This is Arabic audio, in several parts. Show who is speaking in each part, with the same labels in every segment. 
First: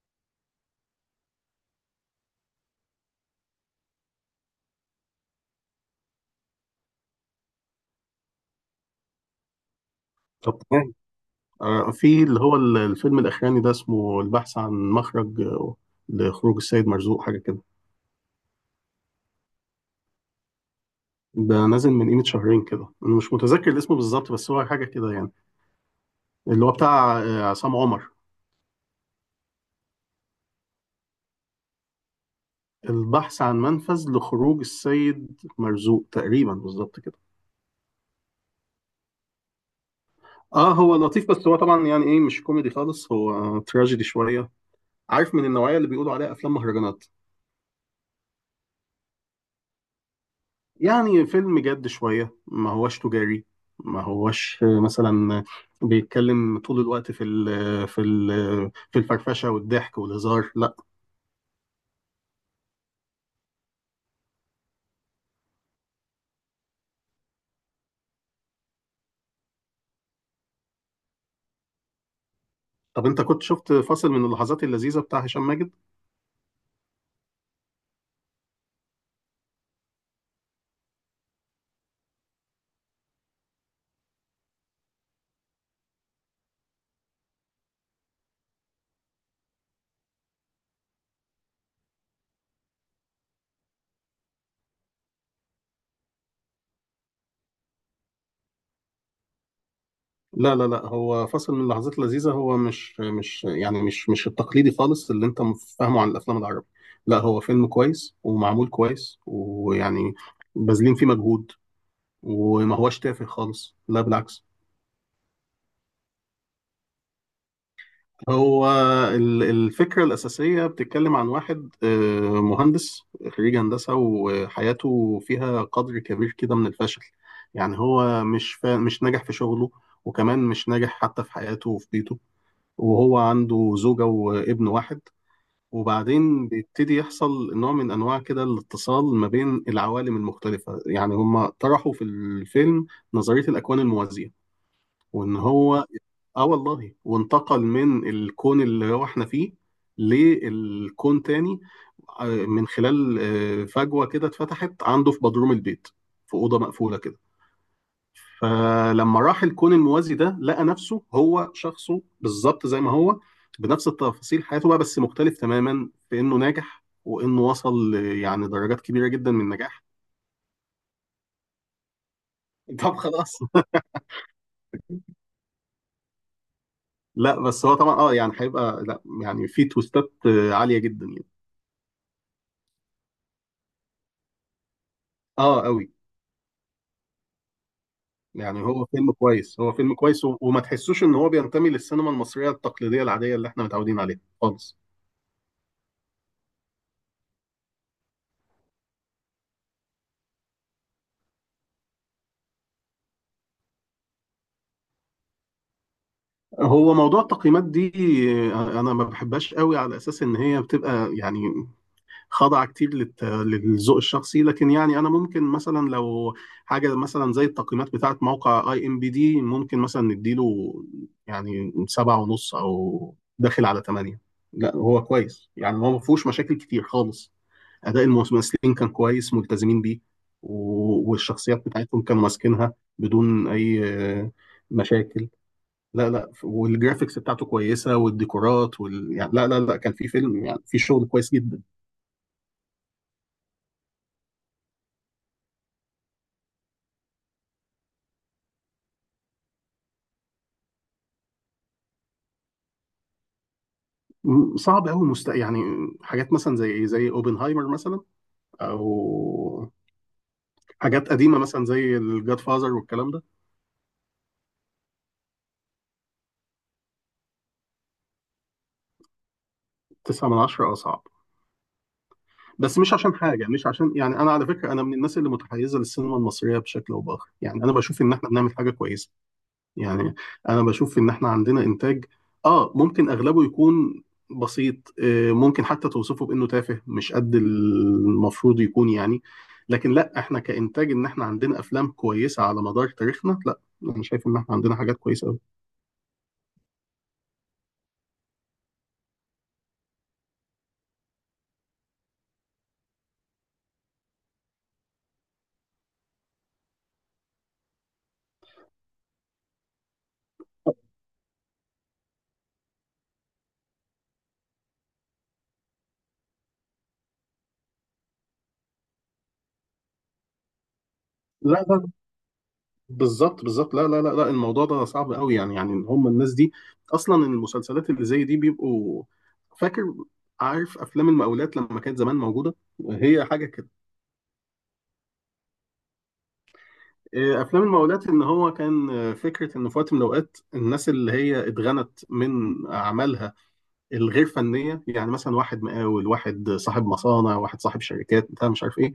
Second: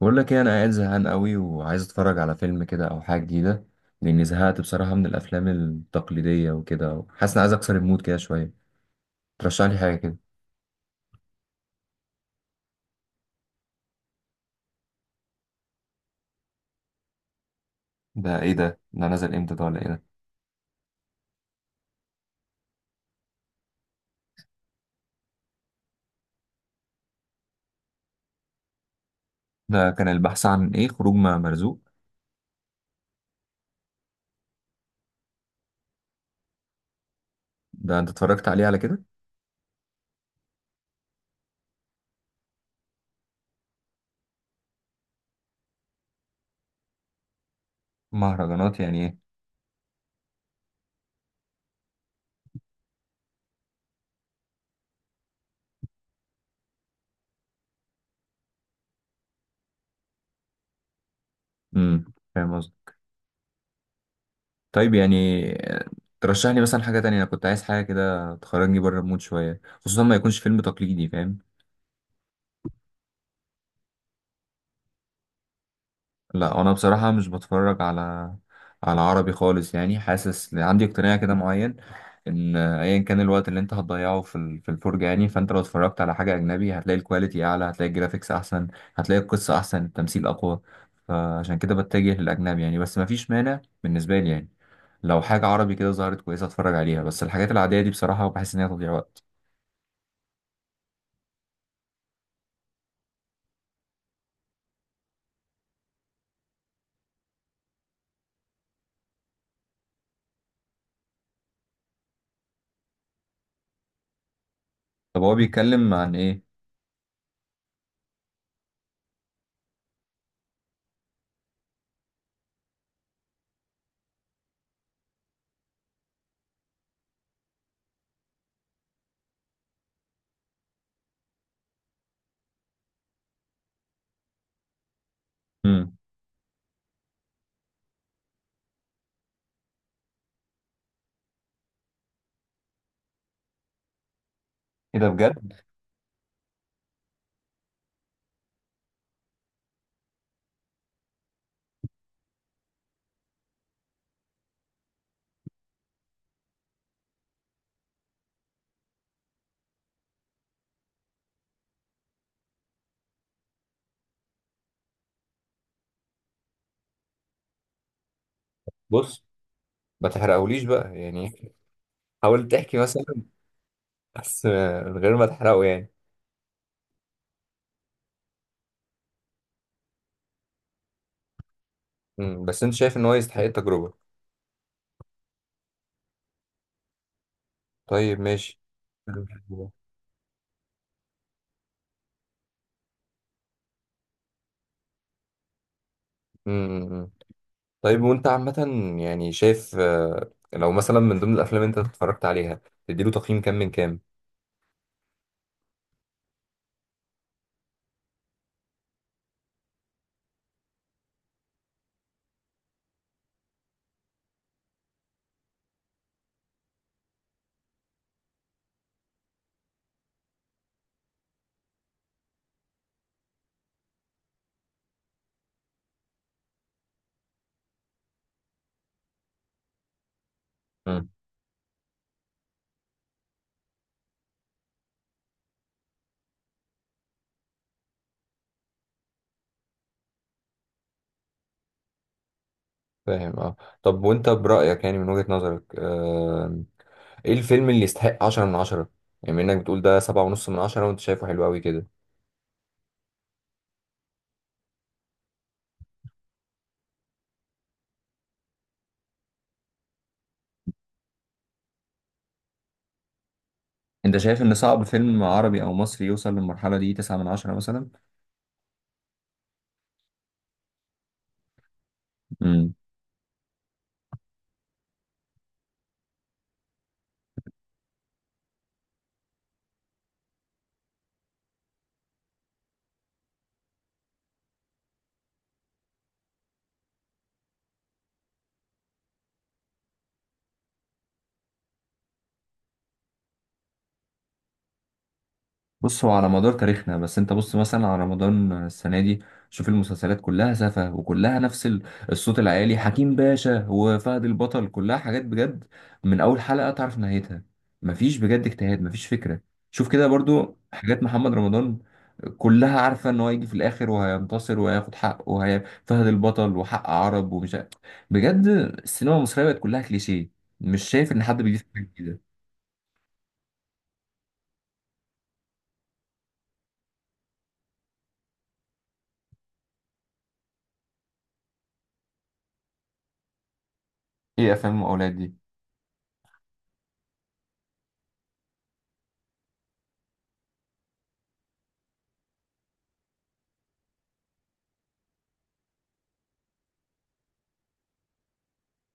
Speaker 1: بقول لك ايه، انا قاعد زهقان قوي وعايز اتفرج على فيلم كده او حاجه جديده. لاني زهقت بصراحه من الافلام التقليديه، وكده حاسس اني عايز اكسر المود كده شويه. ترشح لي حاجه كده؟
Speaker 2: طب تمام. في اللي هو الفيلم الأخراني ده اسمه البحث عن مخرج لخروج السيد مرزوق، حاجة كده.
Speaker 1: ده ايه ده؟ ده نزل امتى؟ ده ولا ايه ده؟
Speaker 2: ده نازل من قيمة شهرين كده، أنا مش متذكر الاسم بالظبط بس هو حاجة كده يعني، اللي هو بتاع عصام عمر.
Speaker 1: ده كان البحث عن ايه؟ خروج مع مرزوق؟
Speaker 2: البحث عن منفذ لخروج السيد مرزوق، تقريبا بالظبط كده.
Speaker 1: ده انت اتفرجت عليه على كده؟
Speaker 2: اه، هو لطيف بس هو طبعا يعني ايه مش كوميدي خالص، هو تراجيدي شوية. عارف، من النوعية اللي بيقولوا عليها أفلام مهرجانات.
Speaker 1: مهرجانات يعني ايه؟
Speaker 2: يعني فيلم جد شوية، ما هوش تجاري، ما هوش مثلا بيتكلم طول الوقت في الفرفشة والضحك والهزار، لا.
Speaker 1: فاهم قصدي. طيب يعني، آه، ترشح لي مثلا حاجه تانية. انا كنت عايز حاجه كده تخرجني بره المود شويه، خصوصا ما يكونش فيلم تقليدي، فاهم؟
Speaker 2: طب انت كنت شفت فاصل من اللحظات اللذيذة بتاع هشام ماجد؟
Speaker 1: لا، انا بصراحه مش بتفرج على عربي خالص، يعني حاسس عندي اقتناع كده معين ان ايا كان الوقت اللي انت هتضيعه في الفرجه، يعني فانت لو اتفرجت على حاجه اجنبي، هتلاقي الكواليتي اعلى، هتلاقي الجرافيكس احسن، هتلاقي القصه احسن، التمثيل اقوى. فعشان كده بتجه للاجنبي يعني، بس مفيش مانع بالنسبه لي يعني، لو حاجه عربي كده ظهرت كويسه اتفرج عليها. بس الحاجات العاديه دي بصراحه بحس ان هي تضييع وقت.
Speaker 2: لا، لا، لا، هو فاصل من اللحظات اللذيذة، هو مش يعني مش التقليدي خالص اللي انت فاهمه عن الافلام العربية. لا، هو فيلم كويس ومعمول كويس، ويعني باذلين فيه مجهود، وما هوش تافه خالص، لا بالعكس.
Speaker 1: طب هو بيتكلم عن ايه؟
Speaker 2: هو الفكرة الأساسية بتتكلم عن واحد مهندس، خريج هندسة، وحياته فيها قدر كبير كده من الفشل. يعني هو مش ناجح في شغله، وكمان مش ناجح حتى في حياته وفي بيته. وهو عنده زوجة وابن واحد.
Speaker 1: امم.
Speaker 2: وبعدين بيبتدي يحصل نوع من أنواع كده الاتصال ما بين العوالم المختلفة، يعني هما طرحوا في الفيلم نظرية الأكوان الموازية.
Speaker 1: ايه ده؟
Speaker 2: وإن
Speaker 1: بجد؟
Speaker 2: هو، اه والله، وانتقل من الكون اللي هو احنا فيه للكون تاني، من خلال فجوة كده اتفتحت عنده في بدروم البيت، في أوضة مقفولة كده. فلما راح الكون الموازي ده لقى نفسه هو شخصه بالظبط زي ما هو، بنفس التفاصيل حياته بقى، بس مختلف تماما في إنه ناجح وإنه وصل يعني درجات كبيرة
Speaker 1: بص،
Speaker 2: جدا من النجاح.
Speaker 1: ما تحرقهوليش بقى يعني. حاول تحكي
Speaker 2: طب
Speaker 1: مثلا،
Speaker 2: خلاص.
Speaker 1: بس من غير ما تحرقه يعني.
Speaker 2: لا بس هو طبعا، اه يعني هيبقى، لا يعني في توستات عالية جدا يعني.
Speaker 1: بس انت شايف ان هو يستحق التجربة؟
Speaker 2: اه قوي.
Speaker 1: طيب، ماشي.
Speaker 2: يعني هو فيلم كويس، هو فيلم كويس، و- وما تحسوش ان هو بينتمي للسينما المصرية التقليدية العادية اللي احنا متعودين عليها خالص.
Speaker 1: امم طيب، وانت عامة يعني شايف، لو مثلا من ضمن الافلام اللي انت اتفرجت عليها، تديله تقييم كام من كام؟
Speaker 2: هو موضوع التقييمات دي، انا ما بحبهاش قوي على اساس ان هي بتبقى يعني خاضعة كتير للذوق الشخصي، لكن يعني انا ممكن مثلا لو حاجة مثلا زي التقييمات بتاعة موقع IMDb ممكن مثلا نديله يعني 7.5 او داخل على 8. لا، هو كويس، يعني هو ما فيهوش مشاكل كتير خالص. اداء الممثلين كان كويس، ملتزمين بيه.
Speaker 1: امم
Speaker 2: و- والشخصيات بتاعتهم كانوا ماسكينها بدون اي آه، مشاكل. لا، لا، والجرافيكس بتاعته كويسه والديكورات يعني، لا، لا، لا، كان في فيلم، يعني في شغل كويس جدا.
Speaker 1: فاهم، اه. طب وانت برأيك، يعني من وجهة نظرك، ايه الفيلم اللي يستحق 10 من 10؟ يعني بما انك بتقول ده 7.5 من 10، وانت شايفه حلو قوي كده.
Speaker 2: صعب قوي، يعني، حاجات مثلا زي اوبنهايمر مثلا، او حاجات قديمه مثلا زي الجاد فازر والكلام ده.
Speaker 1: انت شايف ان صعب فيلم عربي او مصري يوصل للمرحله دي، 9 من 10 مثلا؟
Speaker 2: 9 من 10، اه صعب.
Speaker 1: امم
Speaker 2: بس مش عشان حاجه، مش عشان، يعني انا على فكره، انا من الناس اللي متحيزه للسينما المصريه بشكل او باخر، يعني انا بشوف ان احنا بنعمل حاجه كويسه. يعني انا بشوف ان احنا عندنا انتاج، اه ممكن اغلبه يكون بسيط، ممكن حتى توصفه بانه تافه مش قد المفروض يكون يعني. لكن لا، احنا كانتاج ان احنا عندنا افلام كويسه على مدار تاريخنا، لا انا شايف ان احنا عندنا حاجات كويسه قوي.
Speaker 1: بص، هو على مدار تاريخنا، بس انت بص مثلا على رمضان السنه دي. شوف المسلسلات كلها سفه وكلها نفس الصوت العالي، حكيم باشا وفهد البطل، كلها حاجات بجد. من اول حلقه تعرف نهايتها. مفيش بجد اجتهاد، مفيش فكره. شوف كده برضو حاجات محمد رمضان، كلها عارفه ان هو هيجي في الاخر وهينتصر وهياخد حقه، وهي فهد البطل وحق عرب ومش عارف. بجد، السينما المصريه بقت كلها كليشيه. مش شايف ان حد بيضيف
Speaker 2: لا،
Speaker 1: حاجه
Speaker 2: لا،
Speaker 1: جديده.
Speaker 2: بالظبط، بالظبط، لا، لا، لا، لا، الموضوع ده صعب قوي يعني هم الناس دي اصلا. المسلسلات اللي زي دي بيبقوا، فاكر، عارف افلام المقاولات لما كانت زمان موجوده؟ هي حاجه.
Speaker 1: ايه افلام الاولاد دي؟
Speaker 2: إيه، افلام المقاولات، ان هو كان فكره ان في وقت من الاوقات الناس اللي هي اتغنت من اعمالها الغير فنيه، يعني مثلا واحد مقاول، واحد صاحب مصانع، واحد صاحب شركات، بتاع مش عارف ايه،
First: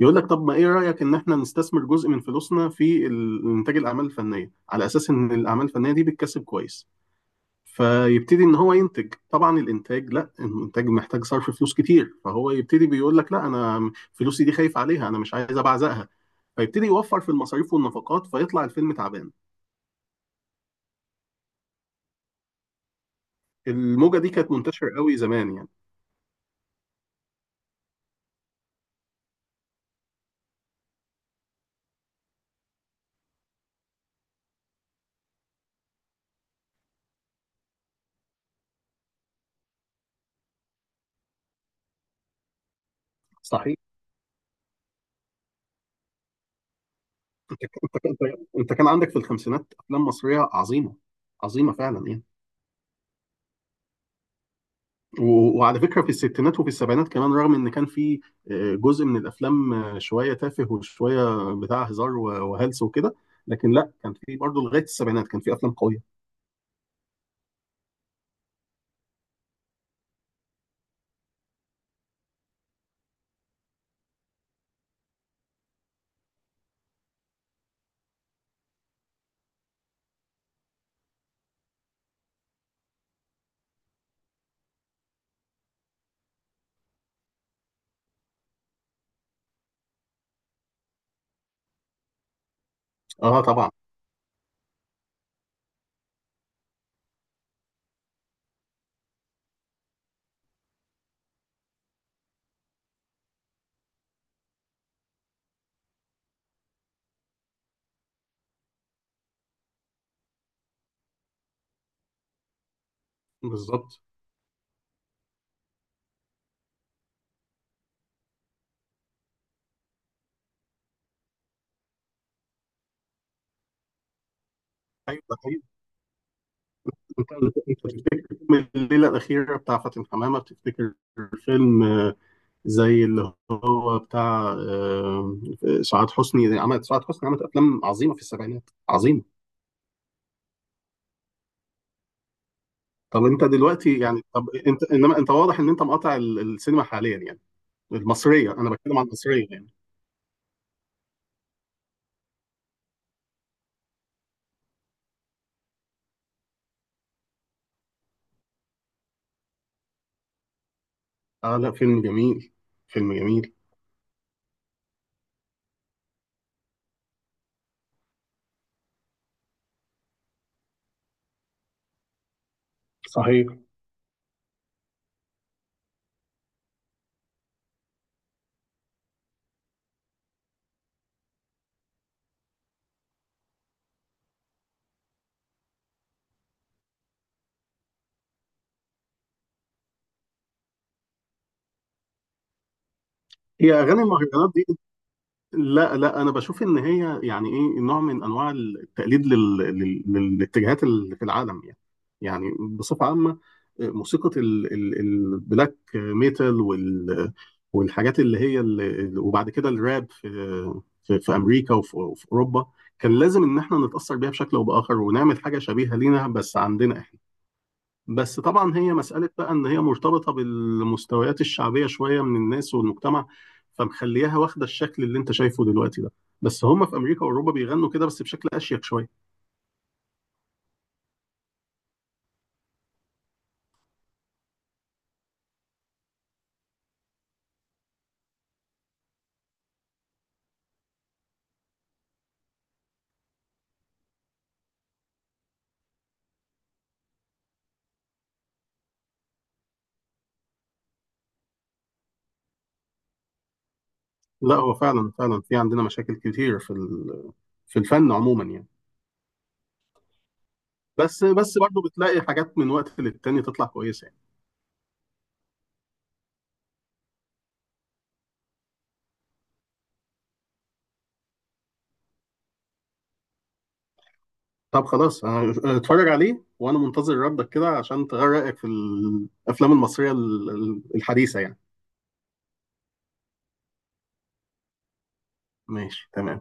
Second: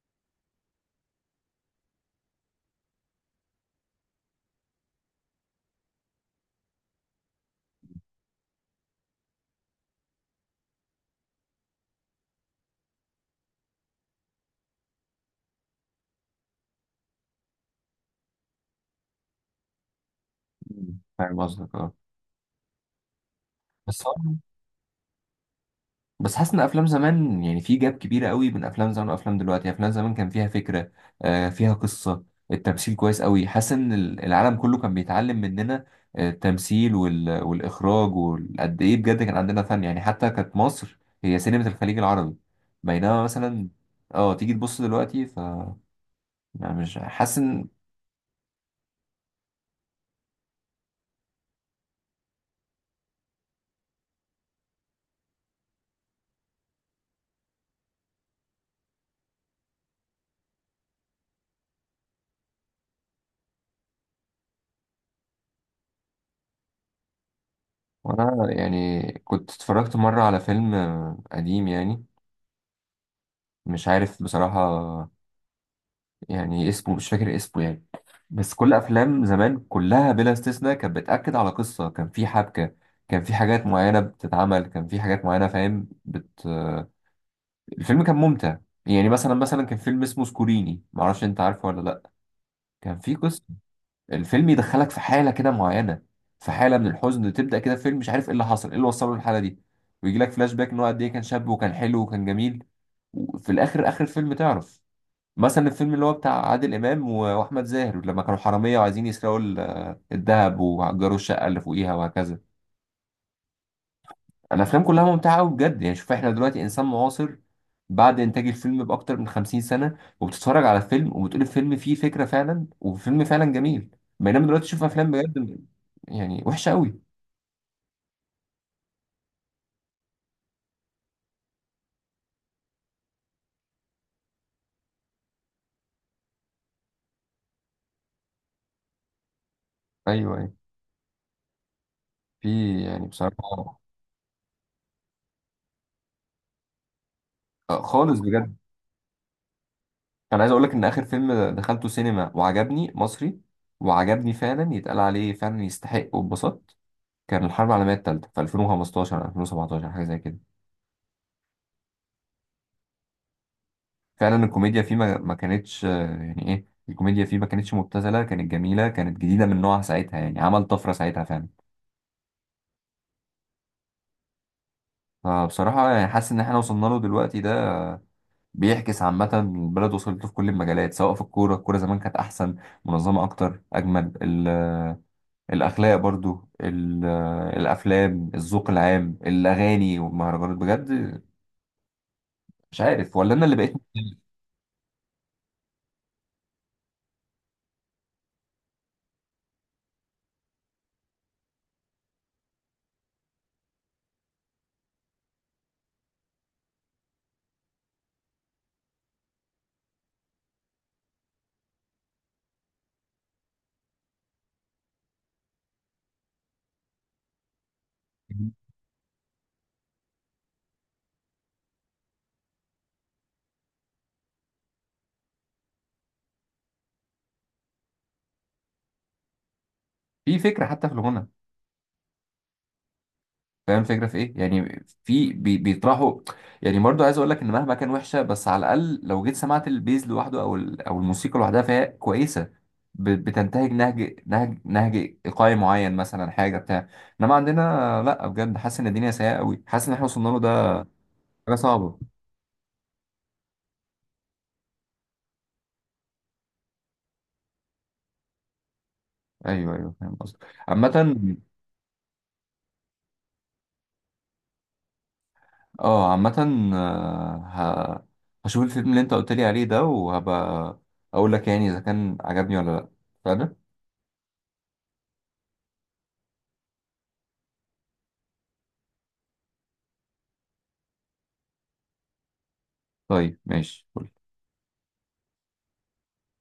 Speaker 2: يقول لك طب ما ايه رايك ان احنا نستثمر جزء من فلوسنا في انتاج الاعمال الفنيه، على اساس ان الاعمال الفنيه دي بتكسب كويس. فيبتدي ان هو ينتج، طبعا الانتاج، لا الانتاج محتاج صرف فلوس كتير، فهو يبتدي بيقول لك لا، انا فلوسي دي خايف عليها، انا مش عايز ابعزقها. فيبتدي يوفر في المصاريف والنفقات، فيطلع الفيلم تعبان.
Speaker 1: فاهم قصدك، اه. بس
Speaker 2: الموجه دي كانت منتشره قوي زمان يعني.
Speaker 1: بس، حاسس ان افلام زمان يعني في جاب كبيره قوي بين افلام زمان وافلام دلوقتي. يعني افلام زمان كان فيها فكره، فيها قصه. التمثيل كويس قوي، حاسس ان العالم كله كان بيتعلم مننا، التمثيل والاخراج، وقد ايه بجد كان عندنا فن، يعني حتى كانت مصر هي سينما الخليج العربي. بينما مثلا
Speaker 2: صحيح.
Speaker 1: اه تيجي تبص دلوقتي يعني مش حاسس ان...
Speaker 2: انت كان عندك في الخمسينات افلام مصريه عظيمه، عظيمه فعلا يعني. و- وعلى فكرة في الستينات وفي السبعينات كمان، رغم إن كان في جزء من الأفلام شوية تافه وشوية بتاع هزار و- وهلس وكده. لكن لا، كان في برضه لغاية السبعينات كان في أفلام قوية.
Speaker 1: وانا يعني كنت اتفرجت مره على فيلم قديم يعني، مش عارف بصراحه، يعني اسمه مش فاكر اسمه يعني. بس كل افلام زمان كلها بلا استثناء كانت بتاكد على قصه، كان في حبكه، كان في حاجات معينه بتتعمل، كان في حاجات معينه، فاهم، الفيلم كان ممتع. يعني مثلا كان فيلم اسمه سكوريني، معرفش انت عارفه ولا لا. كان في
Speaker 2: اه
Speaker 1: قصه.
Speaker 2: طبعا.
Speaker 1: الفيلم يدخلك في حاله كده معينه، في حاله من الحزن تبدا كده، فيلم مش عارف ايه اللي حصل، ايه اللي وصله للحاله دي، ويجي لك فلاش باك ان هو قد ايه كان شاب وكان حلو وكان جميل، وفي الاخر، اخر الفيلم تعرف. مثلا الفيلم اللي هو بتاع عادل امام واحمد زاهر، لما كانوا حراميه وعايزين يسرقوا الذهب وهجروا الشقه اللي فوقيها وهكذا.
Speaker 2: بالظبط.
Speaker 1: الافلام كلها ممتعه قوي بجد. يعني شوف، احنا دلوقتي انسان معاصر بعد انتاج الفيلم باكتر من 50 سنه، وبتتفرج على فيلم وبتقول الفيلم فيه فكره فعلا، وفيلم فعلا جميل. بينما دلوقتي تشوف افلام
Speaker 2: ايوه، ده حقيقي.
Speaker 1: بجد يعني وحشه قوي.
Speaker 2: انت بتفتكر فيلم الليله الاخيره بتاع فاتن حمامه؟ بتفتكر فيلم زي اللي هو بتاع سعاد حسني عملت افلام عظيمه في السبعينات، عظيمه.
Speaker 1: ايوه، ايوه، في يعني بصراحه،
Speaker 2: طب انت انما انت واضح ان انت مقاطع السينما حاليا يعني.
Speaker 1: خالص
Speaker 2: المصرية،
Speaker 1: بجد.
Speaker 2: أنا بتكلم عن المصرية يعني.
Speaker 1: انا عايز اقول لك ان اخر فيلم دخلته سينما وعجبني مصري، وعجبني فعلا، يتقال عليه فعلا يستحق، واتبسطت، كان الحرب العالمية التالتة في 2015، 2017، حاجة زي كده.
Speaker 2: آه، لا، فيلم جميل. فيلم جميل.
Speaker 1: فعلا الكوميديا فيه ما كانتش، يعني ايه، الكوميديا فيه ما كانتش مبتذلة، كانت جميلة، كانت جديدة من نوعها ساعتها، يعني عمل طفرة ساعتها فعلا.
Speaker 2: صحيح.
Speaker 1: فبصراحة يعني حاسس إن إحنا وصلنا له دلوقتي ده، بيعكس عامة البلد، وصلت له في كل المجالات، سواء في الكورة، الكورة زمان كانت أحسن، منظمة أكتر، أجمل الأخلاق، برضو الأفلام، الذوق العام، الأغاني والمهرجانات، بجد مش عارف ولا أنا اللي
Speaker 2: هي
Speaker 1: بقيت.
Speaker 2: أغاني المهرجانات دي، لا، لا، أنا بشوف إن هي يعني إيه نوع من أنواع التقليد للاتجاهات اللي في العالم يعني. يعني بصفة عامة، موسيقى البلاك ميتال، والحاجات اللي هي وبعد كده الراب في، في أمريكا وفي أوروبا، كان لازم إن إحنا نتأثر بيها بشكل أو بآخر ونعمل حاجة شبيهة لينا بس عندنا إحنا. بس طبعا هي مسألة بقى إن هي مرتبطة بالمستويات الشعبية شوية من الناس والمجتمع، فمخليها واخدة الشكل اللي أنت شايفه دلوقتي ده. بس هم في أمريكا وأوروبا بيغنوا كده، بس بشكل أشيك شوية.
Speaker 1: في فكرة حتى في الغنى، فاهم الفكره في ايه؟ يعني في بيطرحوا. يعني برضو عايز اقول لك ان مهما كان وحشه، بس على الاقل لو جيت سمعت البيز لوحده او او الموسيقى لوحدها، فهي كويسه، بتنتهج نهج ايقاعي معين، مثلا حاجه بتاع. انما عندنا، لا بجد حاسس ان الدنيا سيئه قوي، حاسس ان احنا وصلنا له ده، حاجه صعبه.
Speaker 2: لا، هو فعلا فعلا في عندنا مشاكل كتير في الفن عموما يعني.
Speaker 1: ايوه، ايوه، فاهم قصدك
Speaker 2: بس
Speaker 1: عامه.
Speaker 2: بس برضه بتلاقي حاجات من وقت للتاني تطلع كويسة يعني.
Speaker 1: اه، عامه، هشوف الفيلم اللي انت قلت لي عليه ده، وهبقى اقول لك يعني اذا كان عجبني ولا لا. فعلا.
Speaker 2: طب خلاص، أنا اتفرج عليه وأنا منتظر ردك كده عشان تغير رأيك في الأفلام المصرية الحديثة يعني.
Speaker 1: طيب، ماشي.
Speaker 2: ماشي تمام.